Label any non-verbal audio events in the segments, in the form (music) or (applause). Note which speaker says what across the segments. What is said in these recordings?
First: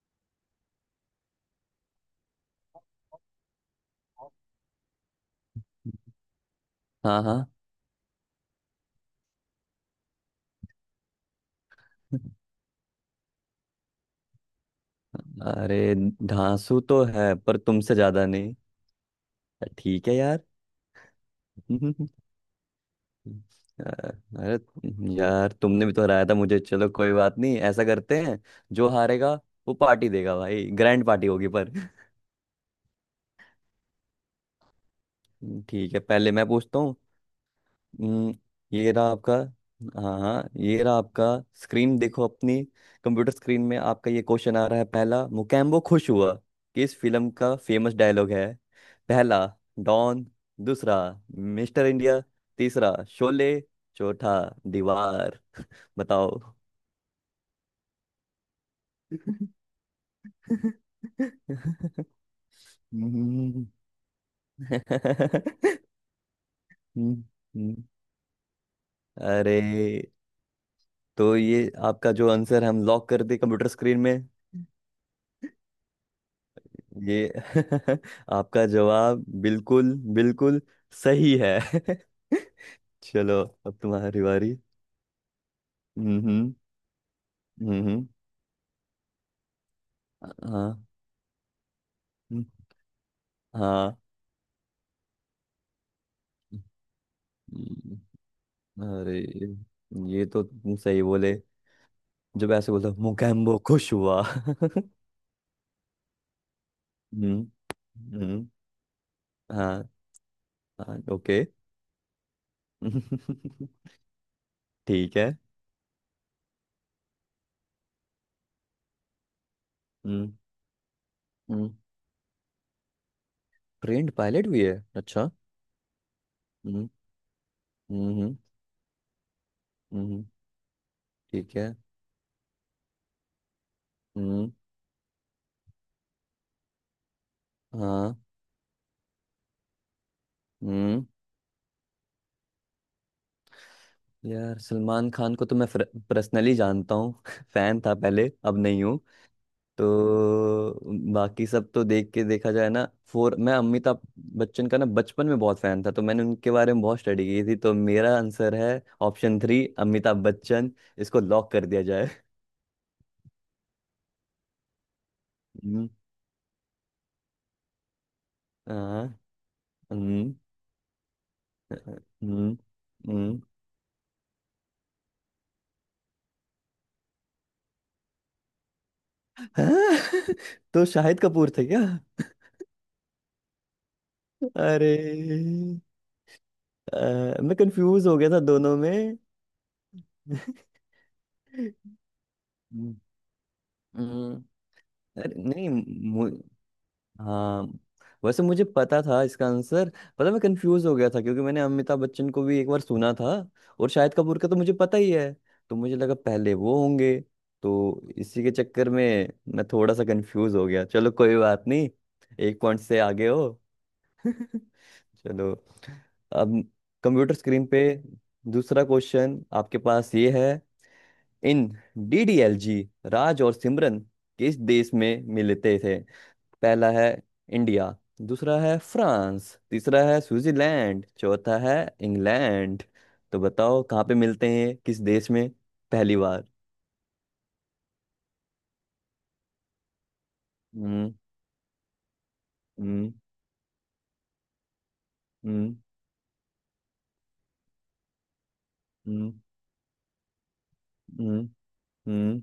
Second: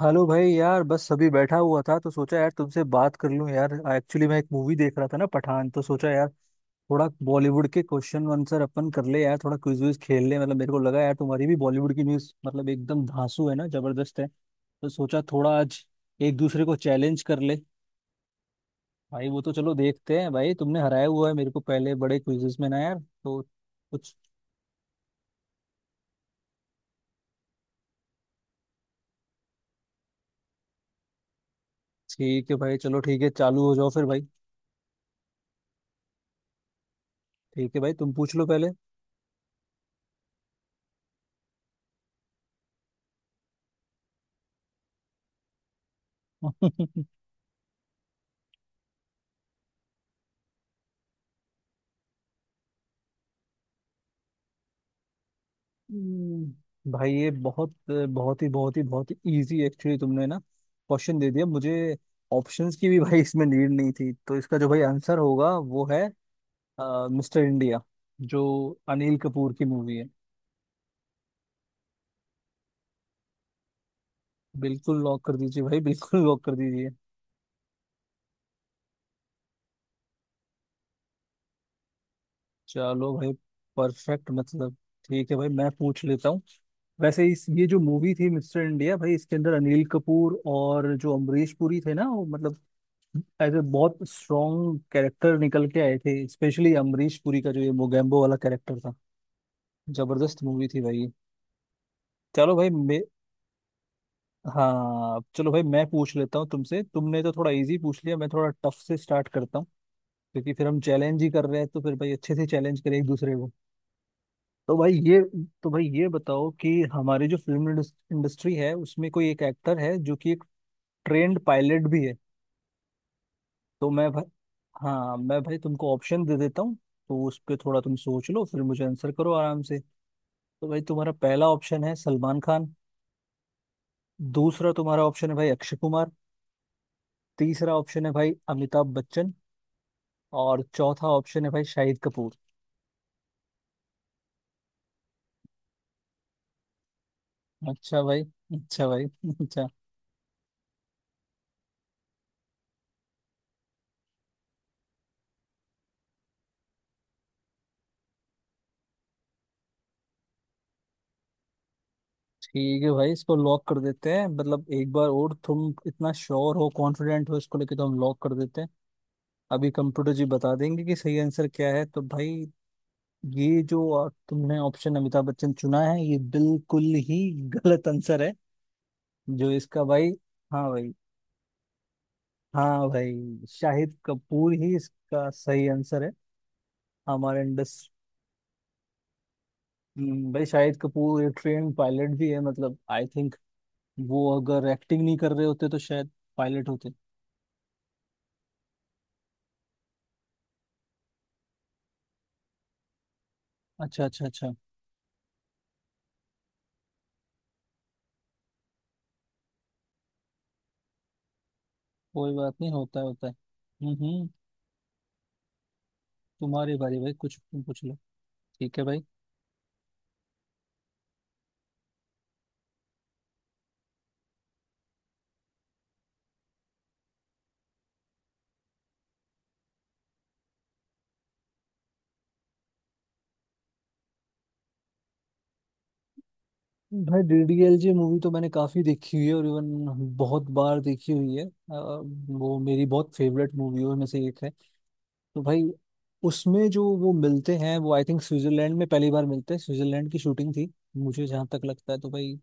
Speaker 1: Hello भाई। यार बस अभी बैठा हुआ था तो सोचा यार तुमसे बात कर लूं। यार एक्चुअली मैं एक मूवी देख रहा था ना, पठान। तो सोचा यार थोड़ा
Speaker 2: हाँ हाँ।
Speaker 1: बॉलीवुड के क्वेश्चन आंसर अपन कर ले, यार थोड़ा क्विज विज खेल ले। मतलब मेरे को लगा यार तुम्हारी भी बॉलीवुड की न्यूज मतलब एकदम धांसू है ना, जबरदस्त है। तो सोचा थोड़ा आज
Speaker 2: अरे
Speaker 1: एक दूसरे को
Speaker 2: धांसू तो
Speaker 1: चैलेंज
Speaker 2: है,
Speaker 1: कर ले।
Speaker 2: पर तुमसे ज्यादा नहीं।
Speaker 1: भाई वो तो चलो
Speaker 2: ठीक है
Speaker 1: देखते हैं।
Speaker 2: यार।
Speaker 1: भाई तुमने हराया हुआ है मेरे को पहले बड़े
Speaker 2: (laughs)
Speaker 1: क्विजेस में ना यार, तो
Speaker 2: अ-
Speaker 1: कुछ।
Speaker 2: अरे यार तुमने भी तो हराया था मुझे। चलो कोई बात नहीं, ऐसा करते हैं जो हारेगा वो पार्टी देगा भाई। ग्रैंड पार्टी होगी पर (laughs)
Speaker 1: ठीक है भाई। चलो ठीक है, चालू हो जाओ फिर भाई।
Speaker 2: ठीक है, पहले मैं पूछता हूँ।
Speaker 1: ठीक है भाई, तुम पूछ
Speaker 2: हम्म,
Speaker 1: लो पहले।
Speaker 2: ये रहा आपका। हाँ हाँ, ये रहा आपका। स्क्रीन देखो अपनी। कंप्यूटर स्क्रीन में आपका ये क्वेश्चन आ रहा है। पहला, मुकेम्बो खुश हुआ किस
Speaker 1: (laughs)
Speaker 2: फिल्म का फेमस डायलॉग है? पहला डॉन, दूसरा मिस्टर इंडिया, तीसरा शोले, चौथा दीवार। (laughs) बताओ।
Speaker 1: भाई ये बहुत बहुत ही बहुत ही बहुत ही
Speaker 2: हम्म।
Speaker 1: इजी। एक्चुअली तुमने ना क्वेश्चन दे दिया मुझे, ऑप्शंस की भी (laughs) भाई इसमें नीड नहीं थी। तो इसका जो भाई आंसर
Speaker 2: हम्म।
Speaker 1: होगा वो है मिस्टर इंडिया,
Speaker 2: हम्म।
Speaker 1: जो अनिल कपूर
Speaker 2: अरे
Speaker 1: की मूवी है।
Speaker 2: तो ये आपका जो आंसर हम लॉक कर दे कंप्यूटर स्क्रीन में।
Speaker 1: बिल्कुल लॉक कर दीजिए भाई, बिल्कुल लॉक कर दीजिए।
Speaker 2: ये (laughs) आपका जवाब बिल्कुल बिल्कुल सही है। (laughs)
Speaker 1: चलो भाई,
Speaker 2: चलो। अब तुम्हारी
Speaker 1: परफेक्ट
Speaker 2: बारी।
Speaker 1: मतलब। ठीक है भाई, मैं पूछ
Speaker 2: हम्म।
Speaker 1: लेता हूँ।
Speaker 2: हम्म।
Speaker 1: वैसे इस ये जो
Speaker 2: हम्म। हम्म।
Speaker 1: मूवी थी मिस्टर इंडिया भाई, इसके अंदर अनिल कपूर
Speaker 2: हाँ।
Speaker 1: और जो अमरीश पुरी थे ना, वो
Speaker 2: हम्म।
Speaker 1: मतलब एज ए बहुत
Speaker 2: हाँ।
Speaker 1: स्ट्रॉन्ग कैरेक्टर निकल के आए थे, स्पेशली अमरीश पुरी का जो ये
Speaker 2: हम्म।
Speaker 1: मोगैम्बो वाला कैरेक्टर था।
Speaker 2: अरे ये
Speaker 1: जबरदस्त
Speaker 2: तो
Speaker 1: मूवी
Speaker 2: तुम
Speaker 1: थी
Speaker 2: सही
Speaker 1: भाई।
Speaker 2: बोले। जब
Speaker 1: चलो भाई
Speaker 2: ऐसे बोला
Speaker 1: मैं
Speaker 2: मुकैम्बो खुश हुआ। (laughs) हम्म।
Speaker 1: हाँ, चलो भाई मैं पूछ लेता हूँ तुमसे। तुमने तो थोड़ा इजी पूछ लिया, मैं
Speaker 2: हम्म।
Speaker 1: थोड़ा टफ से स्टार्ट करता हूँ।
Speaker 2: हाँ।
Speaker 1: क्योंकि फिर हम
Speaker 2: हाँ
Speaker 1: चैलेंज ही कर
Speaker 2: ओके।
Speaker 1: रहे हैं, तो फिर भाई अच्छे से चैलेंज करें एक दूसरे को।
Speaker 2: (laughs)
Speaker 1: तो भाई
Speaker 2: ठीक
Speaker 1: ये
Speaker 2: है।
Speaker 1: तो भाई ये बताओ कि हमारी जो फिल्म इंडस्ट्री है उसमें कोई एक एक्टर है जो
Speaker 2: हम्म।
Speaker 1: कि एक ट्रेंड
Speaker 2: हम्म।
Speaker 1: पायलट भी है। तो मैं
Speaker 2: ट्रेंड
Speaker 1: भाई
Speaker 2: पायलट भी है?
Speaker 1: हाँ
Speaker 2: अच्छा।
Speaker 1: मैं भाई तुमको ऑप्शन दे देता हूँ।
Speaker 2: हम्म।
Speaker 1: तो उस पर थोड़ा तुम
Speaker 2: हम्म। हम्म।
Speaker 1: सोच लो, फिर मुझे आंसर करो आराम से।
Speaker 2: हम्म।
Speaker 1: तो भाई तुम्हारा पहला
Speaker 2: ठीक है।
Speaker 1: ऑप्शन है सलमान खान।
Speaker 2: हम्म।
Speaker 1: दूसरा तुम्हारा ऑप्शन है भाई अक्षय कुमार। तीसरा ऑप्शन है
Speaker 2: हाँ।
Speaker 1: भाई अमिताभ बच्चन। और
Speaker 2: हम्म।
Speaker 1: चौथा ऑप्शन है भाई शाहिद कपूर।
Speaker 2: यार सलमान खान को तो मैं पर्सनली जानता हूँ। (laughs) फैन था
Speaker 1: अच्छा भाई,
Speaker 2: पहले, अब नहीं
Speaker 1: अच्छा
Speaker 2: हूँ।
Speaker 1: भाई, (laughs) अच्छा।
Speaker 2: तो बाकी सब तो देख के देखा जाए ना। फोर, मैं अमिताभ बच्चन का ना बचपन में बहुत फैन था, तो मैंने उनके बारे में बहुत स्टडी की थी। तो मेरा आंसर है ऑप्शन थ्री अमिताभ बच्चन। इसको लॉक कर दिया जाए।
Speaker 1: ठीक है भाई, इसको लॉक कर देते हैं। मतलब एक बार और तुम
Speaker 2: हम्म।
Speaker 1: इतना श्योर हो, कॉन्फिडेंट हो इसको लेके, तो हम लॉक कर देते हैं।
Speaker 2: हाँ।
Speaker 1: अभी कंप्यूटर जी
Speaker 2: हम्म।
Speaker 1: बता देंगे कि सही आंसर क्या है। तो भाई,
Speaker 2: हम्म। हम्म।
Speaker 1: ये जो तुमने ऑप्शन अमिताभ बच्चन चुना है, ये बिल्कुल ही गलत आंसर है। जो
Speaker 2: हाँ।
Speaker 1: इसका भाई,
Speaker 2: (laughs)
Speaker 1: हाँ
Speaker 2: तो
Speaker 1: भाई,
Speaker 2: शाहिद कपूर थे क्या?
Speaker 1: हाँ भाई शाहिद कपूर ही
Speaker 2: अरे
Speaker 1: इसका सही आंसर है। हमारे
Speaker 2: मैं
Speaker 1: इंडस्ट्री
Speaker 2: कंफ्यूज हो गया था दोनों में।
Speaker 1: भाई, शाहिद कपूर एक ट्रेन पायलट भी है, मतलब आई
Speaker 2: (laughs)
Speaker 1: थिंक वो
Speaker 2: हम्म।
Speaker 1: अगर एक्टिंग नहीं कर
Speaker 2: अरे
Speaker 1: रहे होते
Speaker 2: नहीं।
Speaker 1: तो शायद
Speaker 2: मु,
Speaker 1: पायलट होते।
Speaker 2: हाँ, वैसे मुझे पता था इसका आंसर। पता, मैं कंफ्यूज हो गया था क्योंकि मैंने अमिताभ बच्चन को भी एक बार सुना था। और
Speaker 1: अच्छा,
Speaker 2: शाहिद
Speaker 1: अच्छा,
Speaker 2: कपूर का
Speaker 1: अच्छा।
Speaker 2: तो मुझे पता ही है। तो मुझे लगा पहले वो होंगे। तो इसी के चक्कर में मैं थोड़ा सा कंफ्यूज हो गया। चलो कोई बात नहीं।
Speaker 1: कोई बात
Speaker 2: एक
Speaker 1: नहीं,
Speaker 2: पॉइंट से
Speaker 1: होता है, होता
Speaker 2: आगे
Speaker 1: है।
Speaker 2: हो।
Speaker 1: हम्म,
Speaker 2: (laughs)
Speaker 1: हम्म।
Speaker 2: चलो। अब
Speaker 1: तुम्हारी बारी भाई,
Speaker 2: कंप्यूटर
Speaker 1: कुछ तुम
Speaker 2: स्क्रीन
Speaker 1: पूछ
Speaker 2: पे
Speaker 1: लो। ठीक है
Speaker 2: दूसरा
Speaker 1: भाई।
Speaker 2: क्वेश्चन आपके पास ये है। इन डीडीएलजी राज और सिमरन किस देश में मिलते थे? पहला है इंडिया, दूसरा है फ्रांस, तीसरा है स्विट्जरलैंड, चौथा है इंग्लैंड। तो बताओ कहाँ पे मिलते हैं, किस देश में, पहली बार?
Speaker 1: भाई डीडीएलजे मूवी तो मैंने काफी देखी हुई है, और इवन बहुत बार देखी
Speaker 2: हम्म।
Speaker 1: हुई है। वो मेरी
Speaker 2: हम्म।
Speaker 1: बहुत फेवरेट मूवियों में से एक है। तो भाई
Speaker 2: हम्म।
Speaker 1: उसमें जो वो मिलते हैं, वो आई थिंक स्विट्जरलैंड में पहली बार
Speaker 2: हम्म।
Speaker 1: मिलते हैं, स्विट्जरलैंड की शूटिंग थी मुझे
Speaker 2: हम्म।
Speaker 1: जहां तक लगता है। तो
Speaker 2: हम्म।
Speaker 1: भाई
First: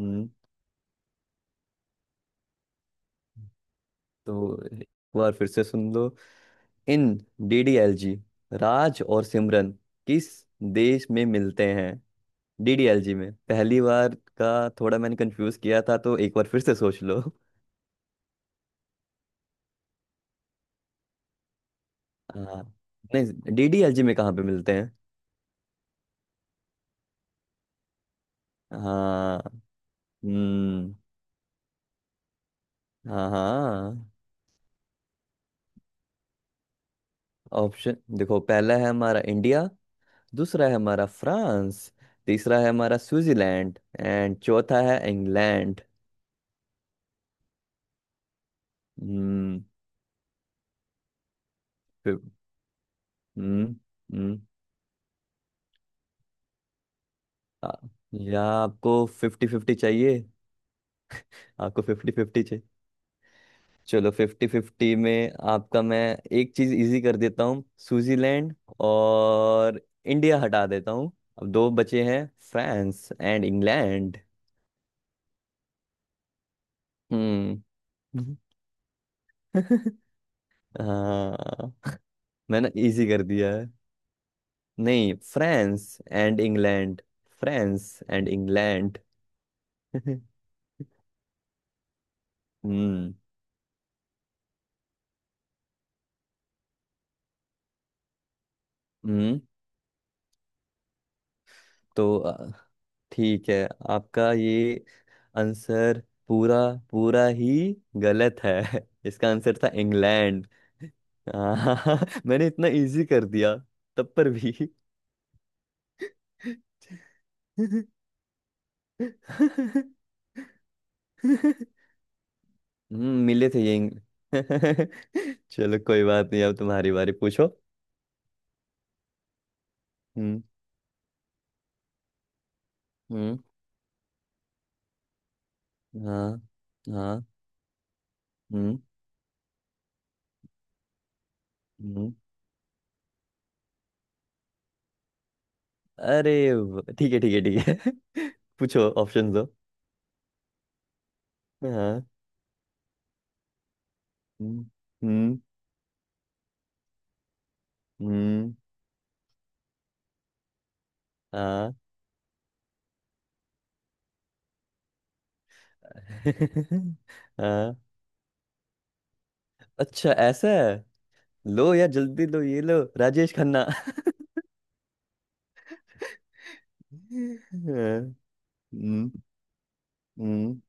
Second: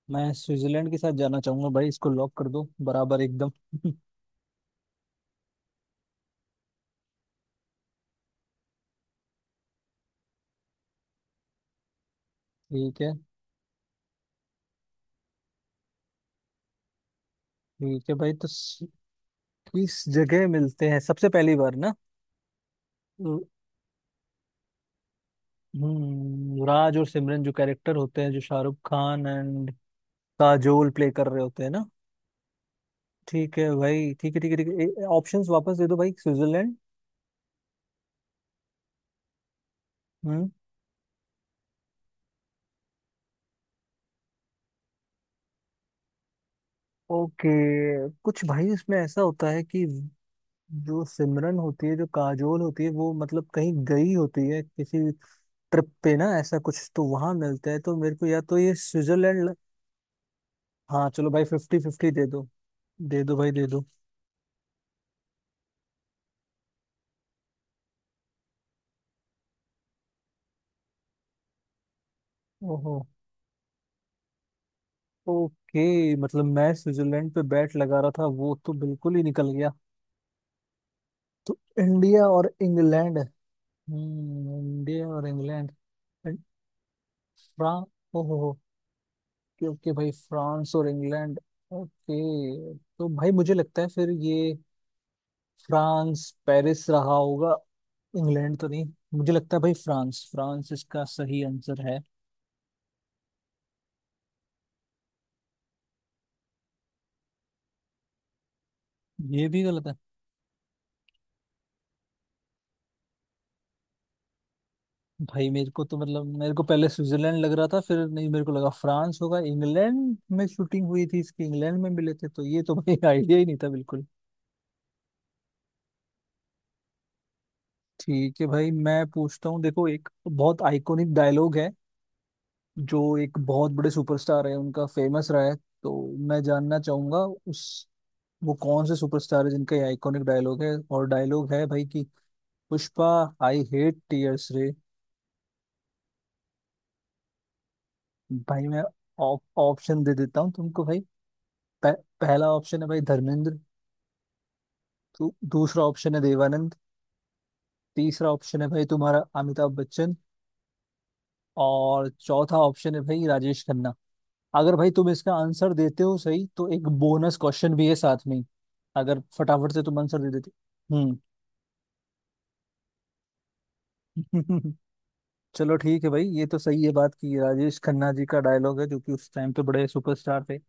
Speaker 2: हम्म।
Speaker 1: मैं स्विट्जरलैंड के साथ जाना चाहूंगा भाई, इसको लॉक कर दो बराबर एकदम। (laughs)
Speaker 2: तो एक बार फिर से सुन लो। इन डीडीएलजी राज और सिमरन किस देश में मिलते हैं?
Speaker 1: ठीक है।
Speaker 2: डीडीएलजी में पहली बार का थोड़ा मैंने कंफ्यूज किया था, तो एक बार फिर से सोच लो। (laughs)
Speaker 1: ठीक है भाई, तो किस जगह मिलते हैं सबसे पहली बार ना।
Speaker 2: हाँ। नहीं डीडीएलजी में कहाँ पे मिलते हैं?
Speaker 1: राज और सिमरन जो कैरेक्टर होते हैं, जो शाहरुख खान
Speaker 2: हाँ।
Speaker 1: एंड काजोल
Speaker 2: हम्म।
Speaker 1: प्ले कर रहे होते हैं ना।
Speaker 2: हाँ
Speaker 1: ठीक है
Speaker 2: हाँ।
Speaker 1: भाई, ठीक है, ठीक है। ठीक है, ऑप्शंस वापस दे दो भाई, स्विट्जरलैंड।
Speaker 2: ऑप्शन देखो, पहला है हमारा इंडिया,
Speaker 1: हम्म।
Speaker 2: दूसरा है हमारा फ्रांस, तीसरा है हमारा स्विट्जरलैंड एंड चौथा है इंग्लैंड।
Speaker 1: ओके। कुछ भाई इसमें ऐसा होता है
Speaker 2: हम्म।
Speaker 1: कि जो सिमरन होती है, जो
Speaker 2: फिर-
Speaker 1: काजोल होती है, वो मतलब
Speaker 2: हम्म।
Speaker 1: कहीं गई
Speaker 2: हम्म।
Speaker 1: होती है किसी ट्रिप पे ना, ऐसा कुछ। तो वहां मिलता
Speaker 2: आ-
Speaker 1: है, तो मेरे को या
Speaker 2: या
Speaker 1: तो ये
Speaker 2: आपको
Speaker 1: स्विट्जरलैंड
Speaker 2: फिफ्टी फिफ्टी चाहिए?
Speaker 1: हाँ चलो भाई, फिफ्टी
Speaker 2: आपको
Speaker 1: फिफ्टी
Speaker 2: फिफ्टी
Speaker 1: दे
Speaker 2: फिफ्टी।
Speaker 1: दो। दे दो भाई, दे दो।
Speaker 2: चलो, फिफ्टी फिफ्टी में आपका मैं एक चीज इजी कर देता हूँ। स्विट्जरलैंड और इंडिया हटा देता हूँ। अब दो बचे हैं,
Speaker 1: ओहो।
Speaker 2: France and England.
Speaker 1: ओके, मतलब मैं स्विट्जरलैंड पे
Speaker 2: हम्म।
Speaker 1: बैट लगा रहा था, वो तो बिल्कुल ही निकल गया।
Speaker 2: (laughs)
Speaker 1: तो
Speaker 2: हाँ।
Speaker 1: इंडिया और
Speaker 2: मैंने इजी
Speaker 1: इंग्लैंड।
Speaker 2: कर दिया है।
Speaker 1: इंडिया
Speaker 2: नहीं,
Speaker 1: और England.
Speaker 2: France and England.
Speaker 1: France.
Speaker 2: France and
Speaker 1: ओहो हो।
Speaker 2: इंग्लैंड।
Speaker 1: क्योंकि
Speaker 2: (laughs)
Speaker 1: भाई
Speaker 2: हम्म।
Speaker 1: फ्रांस और इंग्लैंड। ओके। तो भाई मुझे लगता है फिर ये फ्रांस, पेरिस रहा होगा। इंग्लैंड तो नहीं। मुझे
Speaker 2: हम्म।
Speaker 1: लगता है भाई फ्रांस, फ्रांस इसका सही आंसर है।
Speaker 2: तो ठीक है। आपका ये आंसर पूरा पूरा ही गलत है। (laughs) इसका
Speaker 1: ये
Speaker 2: आंसर
Speaker 1: भी
Speaker 2: था
Speaker 1: गलत है।
Speaker 2: इंग्लैंड। हाँ, मैंने इतना इजी कर दिया तब पर भी।
Speaker 1: भाई मेरे को तो मतलब मेरे को पहले स्विट्जरलैंड लग रहा था, फिर नहीं, मेरे को लगा फ्रांस होगा। इंग्लैंड में शूटिंग हुई थी इसकी, इंग्लैंड में मिले थे, तो ये तो भाई (laughs) आइडिया ही
Speaker 2: मिले
Speaker 1: नहीं
Speaker 2: थे
Speaker 1: था
Speaker 2: ये
Speaker 1: बिल्कुल।
Speaker 2: (laughs) चलो कोई बात नहीं। अब तुम्हारी बारी, पूछो।
Speaker 1: ठीक है भाई, मैं पूछता हूँ, देखो। एक
Speaker 2: हम्म।
Speaker 1: बहुत आइकॉनिक डायलॉग है, जो
Speaker 2: हम्म।
Speaker 1: एक बहुत बड़े सुपरस्टार है उनका फेमस रहा है। तो
Speaker 2: हाँ
Speaker 1: मैं जानना चाहूंगा
Speaker 2: हाँ।
Speaker 1: उस वो
Speaker 2: हम्म।
Speaker 1: कौन से सुपरस्टार है जिनका ये आइकॉनिक डायलॉग है। और डायलॉग है भाई कि,
Speaker 2: हम्म।
Speaker 1: पुष्पा, आई हेट टीयर्स रे।
Speaker 2: अरे ठीक है ठीक है ठीक है। (laughs)
Speaker 1: भाई मैं
Speaker 2: पूछो, ऑप्शन दो।
Speaker 1: ऑप्शन दे देता हूँ तुमको भाई। पह,
Speaker 2: हाँ।
Speaker 1: पहला ऑप्शन है भाई धर्मेंद्र।
Speaker 2: हम्म।
Speaker 1: तो
Speaker 2: हम्म।
Speaker 1: दूसरा ऑप्शन है देवानंद। तीसरा
Speaker 2: हम्म।
Speaker 1: ऑप्शन है भाई तुम्हारा अमिताभ बच्चन।
Speaker 2: हाँ।
Speaker 1: और चौथा ऑप्शन है भाई राजेश खन्ना। अगर भाई तुम इसका आंसर देते हो सही, तो एक
Speaker 2: (laughs)
Speaker 1: बोनस क्वेश्चन
Speaker 2: हाँ।
Speaker 1: भी है साथ में। अगर फटाफट से तुम
Speaker 2: अच्छा,
Speaker 1: आंसर दे
Speaker 2: ऐसा
Speaker 1: देते।
Speaker 2: है। लो यार, जल्दी लो, ये लो राजेश खन्ना।
Speaker 1: हम्म। (laughs) चलो ठीक है भाई, ये तो सही है बात की,
Speaker 2: (laughs)
Speaker 1: राजेश खन्ना
Speaker 2: हाँ।
Speaker 1: जी का डायलॉग है, जो
Speaker 2: हम्म।
Speaker 1: कि उस टाइम पे बड़े सुपरस्टार थे।
Speaker 2: हम्म।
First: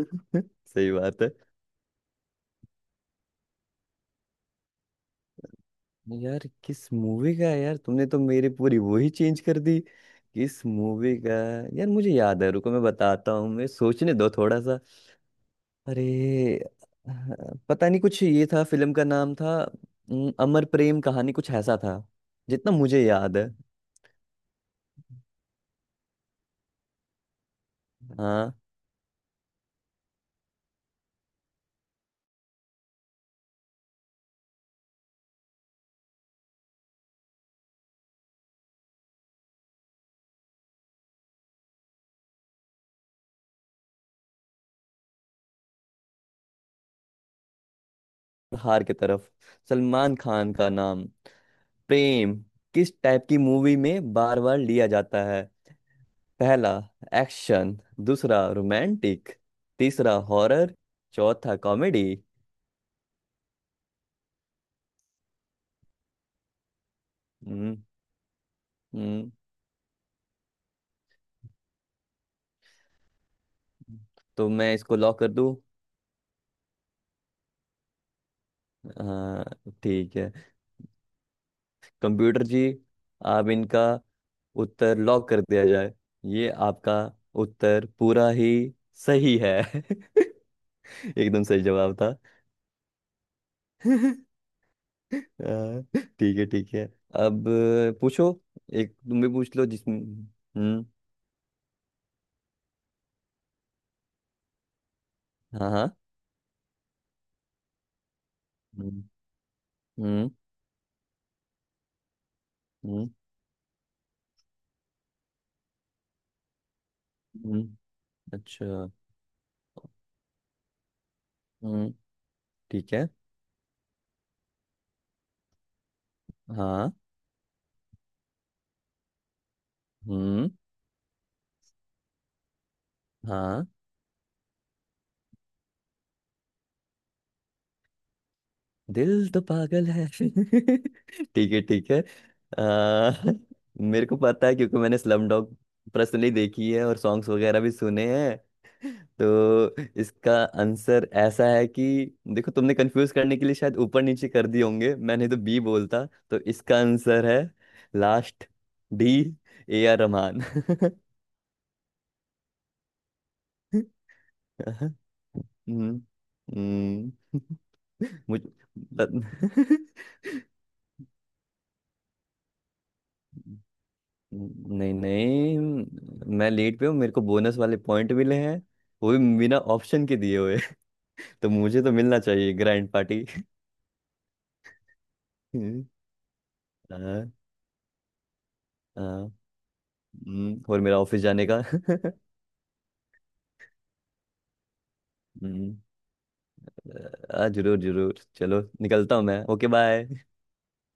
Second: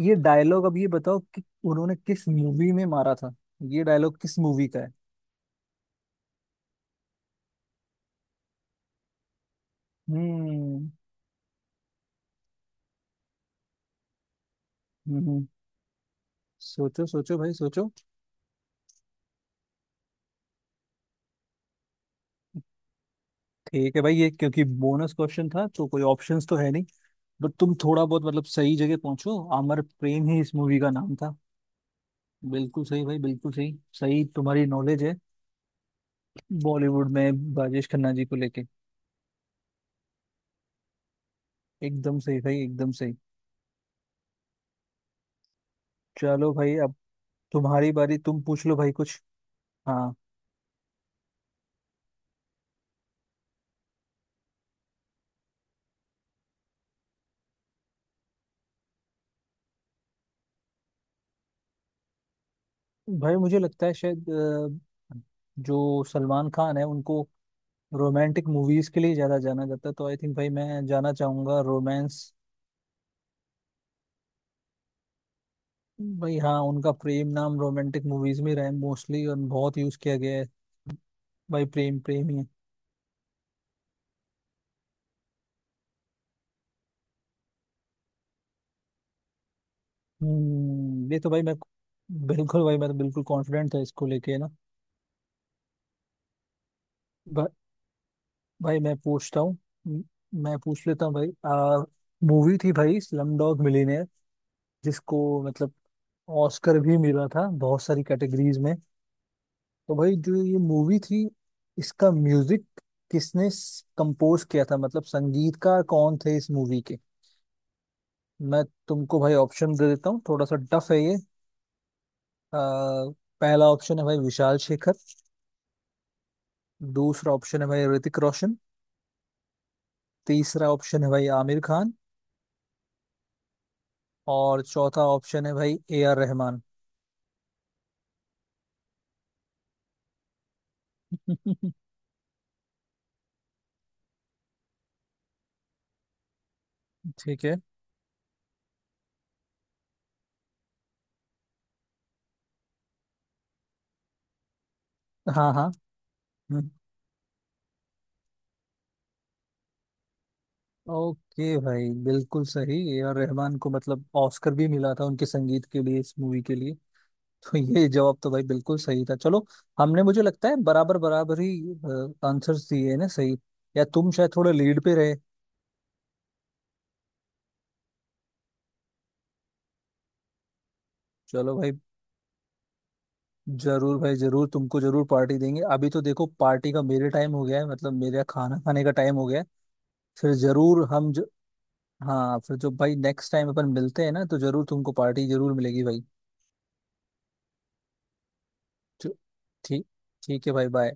Speaker 1: ये
Speaker 2: (laughs)
Speaker 1: डायलॉग, अब ये
Speaker 2: सही
Speaker 1: बताओ
Speaker 2: बात है।
Speaker 1: कि उन्होंने किस मूवी में मारा था, ये डायलॉग किस मूवी का है।
Speaker 2: यार किस मूवी का है? यार तुमने तो मेरी पूरी वो ही चेंज कर दी। किस
Speaker 1: हम्म।
Speaker 2: मूवी का? यार मुझे याद है, रुको मैं बताता हूँ। मैं सोचने दो थोड़ा सा।
Speaker 1: हम्म,
Speaker 2: अरे
Speaker 1: सोचो,
Speaker 2: अ,
Speaker 1: सोचो भाई, सोचो।
Speaker 2: पता नहीं, कुछ ये था फिल्म का नाम था, अमर प्रेम कहानी कुछ ऐसा था, जितना मुझे याद है।
Speaker 1: ठीक है भाई, ये क्योंकि बोनस क्वेश्चन था तो कोई ऑप्शंस तो है नहीं, बट तुम थोड़ा बहुत मतलब
Speaker 2: हाँ।
Speaker 1: सही जगह पहुंचो। अमर प्रेम ही इस मूवी का नाम था। बिल्कुल सही भाई, बिल्कुल सही। सही तुम्हारी नॉलेज है बॉलीवुड में राजेश खन्ना जी को लेके। एकदम सही भाई, एकदम सही। चलो भाई, अब तुम्हारी बारी, तुम पूछ लो
Speaker 2: हार
Speaker 1: भाई
Speaker 2: की
Speaker 1: कुछ।
Speaker 2: तरफ
Speaker 1: हाँ।
Speaker 2: सलमान खान का नाम प्रेम किस टाइप की मूवी में बार बार लिया जाता है? पहला एक्शन, दूसरा रोमांटिक, तीसरा हॉरर, चौथा कॉमेडी।
Speaker 1: भाई मुझे लगता है शायद जो सलमान खान है उनको
Speaker 2: हम्म।
Speaker 1: रोमांटिक मूवीज के लिए
Speaker 2: हम्म,
Speaker 1: ज्यादा जाना जाता है। तो आई थिंक भाई मैं जाना चाहूंगा रोमांस।
Speaker 2: तो मैं इसको लॉक कर दूं?
Speaker 1: भाई हाँ, उनका प्रेम नाम रोमांटिक मूवीज में रहा है मोस्टली, और
Speaker 2: हाँ
Speaker 1: बहुत यूज
Speaker 2: ठीक
Speaker 1: किया
Speaker 2: है।
Speaker 1: गया है। भाई प्रेम, प्रेम ही
Speaker 2: कंप्यूटर
Speaker 1: है।
Speaker 2: जी आप इनका उत्तर लॉक कर दिया जाए। ये आपका उत्तर पूरा ही सही है। (laughs)
Speaker 1: ये तो भाई
Speaker 2: एकदम
Speaker 1: मैं,
Speaker 2: सही जवाब था।
Speaker 1: बिल्कुल भाई, मैं तो बिल्कुल कॉन्फिडेंट था इसको
Speaker 2: (laughs)
Speaker 1: लेके ना।
Speaker 2: हाँ, ठीक है ठीक है। अब
Speaker 1: भा,
Speaker 2: पूछो।
Speaker 1: भाई
Speaker 2: एक
Speaker 1: मैं
Speaker 2: तुम भी
Speaker 1: पूछता
Speaker 2: पूछ
Speaker 1: हूँ।
Speaker 2: लो जिसमें
Speaker 1: म- मैं पूछ लेता हूँ भाई। आ मूवी थी भाई स्लम डॉग मिलियनेयर, जिसको
Speaker 2: हाँ
Speaker 1: मतलब
Speaker 2: हाँ।
Speaker 1: ऑस्कर भी मिला था बहुत सारी कैटेगरीज में।
Speaker 2: हम्म।
Speaker 1: तो भाई
Speaker 2: हम्म।
Speaker 1: जो ये मूवी थी, इसका म्यूजिक
Speaker 2: हम्म।
Speaker 1: किसने कंपोज किया था, मतलब संगीतकार कौन थे इस मूवी के।
Speaker 2: हम्म।
Speaker 1: मैं
Speaker 2: अच्छा।
Speaker 1: तुमको भाई ऑप्शन दे देता हूँ, थोड़ा सा टफ है ये।
Speaker 2: हम्म।
Speaker 1: आ,
Speaker 2: ठीक है।
Speaker 1: पहला ऑप्शन है भाई विशाल शेखर।
Speaker 2: हाँ।
Speaker 1: दूसरा ऑप्शन है भाई ऋतिक रोशन।
Speaker 2: हम्म।
Speaker 1: तीसरा ऑप्शन है भाई आमिर खान।
Speaker 2: हाँ।
Speaker 1: और चौथा ऑप्शन है भाई ए आर रहमान।
Speaker 2: दिल तो पागल है। (laughs) ठीक है
Speaker 1: (laughs)
Speaker 2: ठीक है। आ, (laughs) मेरे को पता है, क्योंकि मैंने स्लम डॉग पर्सनली देखी है और सॉन्ग्स
Speaker 1: ठीक है।
Speaker 2: वगैरह भी सुने हैं। तो इसका आंसर ऐसा है कि देखो, तुमने कंफ्यूज करने के लिए शायद ऊपर नीचे कर दिए होंगे। मैंने तो
Speaker 1: हाँ,
Speaker 2: बी
Speaker 1: हाँ।
Speaker 2: बोलता। तो
Speaker 1: हम्म,
Speaker 2: इसका आंसर है last, D, A R Rahman.
Speaker 1: Okay भाई, बिल्कुल सही। ए आर रहमान को
Speaker 2: (laughs)
Speaker 1: मतलब ऑस्कर भी
Speaker 2: अहं।
Speaker 1: मिला था उनके संगीत के लिए,
Speaker 2: हम्म।
Speaker 1: इस मूवी के लिए।
Speaker 2: हम्म।
Speaker 1: तो ये जवाब
Speaker 2: (laughs)
Speaker 1: तो
Speaker 2: मुझ
Speaker 1: भाई बिल्कुल सही था, चलो।
Speaker 2: बत-
Speaker 1: हमने, मुझे
Speaker 2: (laughs)
Speaker 1: लगता है बराबर बराबर ही आंसर्स दिए हैं ना सही, या तुम शायद थोड़े लीड
Speaker 2: नहीं
Speaker 1: पे रहे।
Speaker 2: नहीं, मैं लीड पे हूँ। मेरे को बोनस वाले पॉइंट मिले हैं, वो भी बिना ऑप्शन के दिए हुए। (laughs) तो
Speaker 1: चलो भाई।
Speaker 2: मुझे तो मिलना चाहिए ग्रैंड पार्टी। (laughs)
Speaker 1: जरूर भाई जरूर, तुमको जरूर पार्टी देंगे।
Speaker 2: हम्म।
Speaker 1: अभी तो देखो पार्टी का, मेरे
Speaker 2: हाँ
Speaker 1: टाइम हो गया है, मतलब मेरा खाना खाने का टाइम
Speaker 2: हाँ।
Speaker 1: हो गया है। फिर
Speaker 2: और
Speaker 1: जरूर
Speaker 2: मेरा
Speaker 1: हम
Speaker 2: ऑफिस
Speaker 1: ज,
Speaker 2: जाने का। (laughs)
Speaker 1: हाँ, फिर जो भाई नेक्स्ट टाइम अपन मिलते हैं ना, तो जरूर तुमको पार्टी जरूर
Speaker 2: हम्म,
Speaker 1: मिलेगी भाई।
Speaker 2: जरूर जरूर चलो
Speaker 1: चलो,
Speaker 2: निकलता हूँ मैं, ओके
Speaker 1: ठीक,
Speaker 2: बाय।
Speaker 1: ठीक है भाई, बाय।